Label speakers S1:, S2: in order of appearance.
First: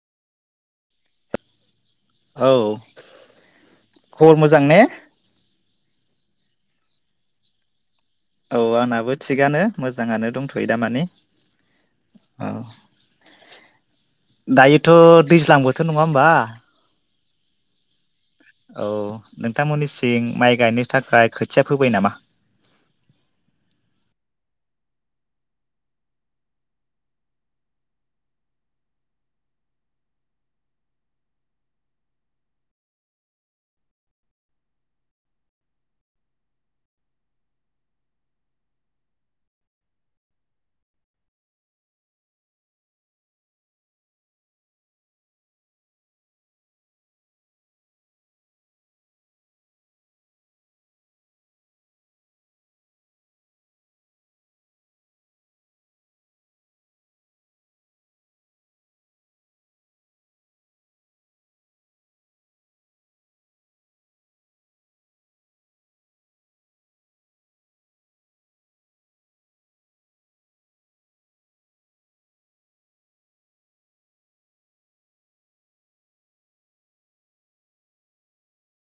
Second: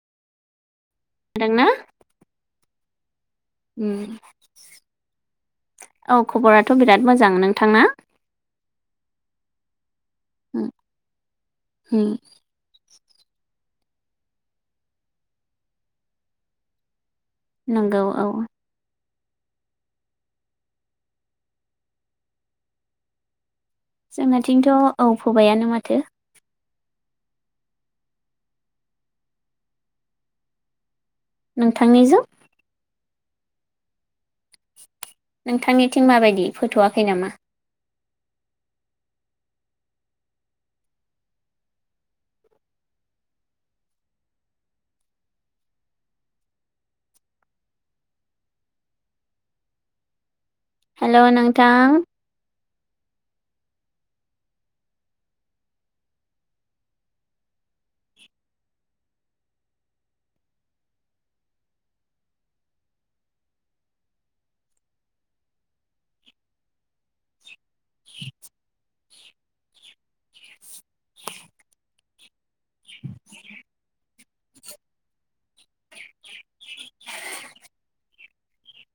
S1: दोंना
S2: औ खबर मोजां ने
S1: औ खबराथ बिराद मोजां नोंथांना?
S2: औ आंनाबो थिगानो मोज जाङानो दंथयो दामाने औ दायोथ दैज्लां बोथोर नङा होमबा
S1: नंगौ औ
S2: औ नोंथांमोननिसिं माइ गायनो थाखाय खोथिया फोबाय नामा?
S1: जोंनाथिंथ औ फोबायानो माथो नोंथांनिजों नोंथांनिथिं माबायदि फोथवाखै नामा? हेल नोंथां [inaudible] [unintelligible] [inaudible]